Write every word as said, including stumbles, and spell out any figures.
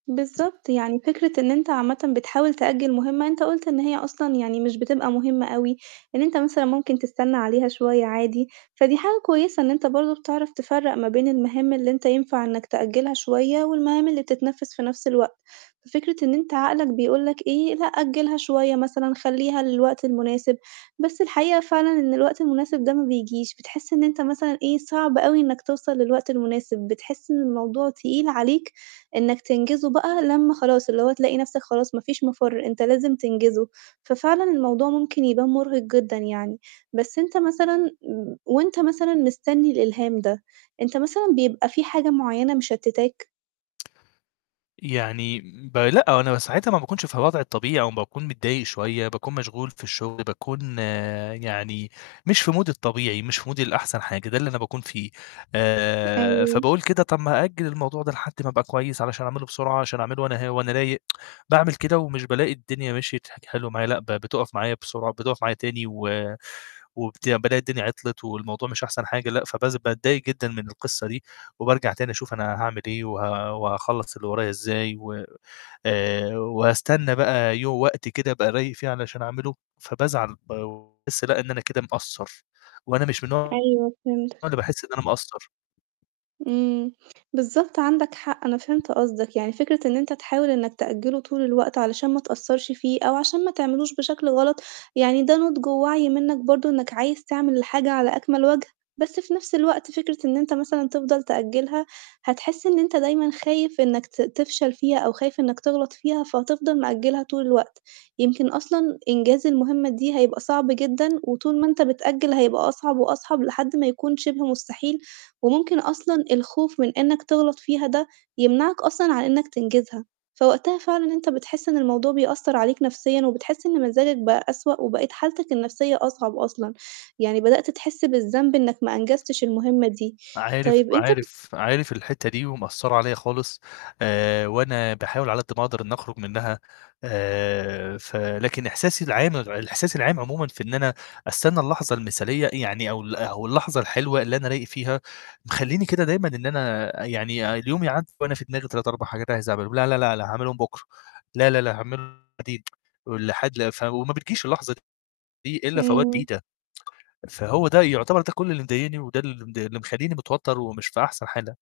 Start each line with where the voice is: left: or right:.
right: بالضبط، يعني فكرة إن أنتَ عامةً بتحاول تأجِّل مُهمة أنتَ قُلت إن هي أصلًا يعني مش بتبقى مُهمة أوي، إن أنتَ مثلًا ممكن تستنَّى عليها شوية عادي. فدي حاجة كويِسة إن أنتَ برضه بتعرف تفرّق ما بين المهام اللي أنتَ ينفَع إنَّك تأجّلها شوية، والمهام اللي بتتنفذ في نفس الوقت. ففكرة إن أنتَ عقلك بيقول لك إيه، لأ أجّلها شوية مثلًا، خلِّيها للوقت المناسب، بس الحقيقة فعلًا إن الوقت المناسب ده ما بييجيش، بتحس إن أنتَ مثلًا إيه، صعب أوي إنَّك توصل للوقت المناسب، بتحس إن الموضوع تقيل عليك إنَّك تنجزه بقى، لمّا خلاص اللي هو تلاقي نفسَك خلاص ما فيش مفر، أنتَ لازِم تنجِزه. ففعلًا الموضوع ممكن يبان مُرهق جدًا يعني. بس أنتَ مثلًا، وأنتَ مثلًا مستنّي الإلهام ده، أنتَ مثلًا بيبقى في حاجة معيَّنة مشتّتاك؟
left: يعني ب لأ، هو أنا ساعتها ما باكونش في الوضع الطبيعي، أو ما باكون متضايق شوية، باكون مشغول في الشغل، باكون يعني مش في مودي الطبيعي، مش في مودي الأحسن حاجة، ده اللي أنا باكون فيه. آآ
right: أيوه.
left: فباقول كده: "طب أأجل الموضوع ده لحد ما أبقى كويس، علشان أعمله بسرعة، عشان أعمله وأنا ه وأنا رايق." باعمل كده ومش بالاقي الدنيا مشيت حل حلو معايا، لأ ب بتقف معايا بسرعة، بتقف معايا تاني. و وبت بالاقي الدنيا عطلت والموضوع مش أحسن حاجة، لأ. فبز باتضايق جدًا من القصة دي، وبارجع تاني أشوف أنا هاعمل إيه، و وهاخلص اللي ورايا إزاي، وآآ، وأستنى بقى يو وقت كده أبقى رايق فيه علشان أعمله. فبازعل وباحس لأ إن أنا كده مقصّر، وأنا مش من النوع
right: أيوه،
left: اللي
right: فهمتك.
left: باحس إن أنا مقصّر.
right: إمم. بالضبط عندَك حق، أنا فهمت قصدَك. يعني فكرة إن أنت تحاول إنك تأجله طول الوقت علشان ما تقصَّرش فيه، أو عشان ما تعملوش بشكل غلط، يعني ده نُضج ووعي منك برضه، إنك عايز تعمل الحاجة على أكمل وجه. بس في نفس الوقت فكرة إن أنت مثلًا تفضل تأجلها، هتحس إن أنت دايمًا خايف إنك ت تفشل فيها، أو خايف إنك تغلط فيها. فهتفضل مأجلها طول الوقت، يمكن أصلًا إنجاز المهمة دي هيبقى صعب جدًا، وطول ما أنت بتأجل هيبقى أصعب وأصعب لحد ما يكون شبه مستحيل. وممكن أصلًا الخوف من إنك تغلط فيها ده يمنعك أصلًا عن إنك تنجزها. فوقتها فعلًا أنت بتحس إن الموضوع بيأثر عليك نفسيًا، وبتحس إن مزاجك بقى أسوأ، وبقيت حالتك النفسية أصعب أصلًا، يعني بدأت تحس بالذنب إنك ما أنجزتش المهمة دي.
left: عارف،
right: طيب أنت بت
left: عارف، عارف الحتة دي، ومأثرة عليَّا خالص. آآ وأنا باحاول على قد ما أقدر إن أخرج منها. آآ ف لكن إحساسي العام الإحساس العام عمومًا، في إن أنا أستنى اللحظة المثالية يعني، أو ال أو اللحظة الحلوة اللي أنا رايق فيها، مخليني كده دايمًا إن أنا آآ يعني اليوم يعدِّي وأنا في دماغي تلت، أربع حاجات عايز أعملهم، لا لأ لأ لأ هاعملهم بكرة، لا لا لأ هاعملهم بعدين، ولحد ف وما بتجيش اللحظة دي إلا في أوقات
right: امم.
left: بعيدة. فهو ده يعتبر، ده كل اللي مضايقني، وده اللي مد اللي مخليني متوتر ومش في أحسن حالة.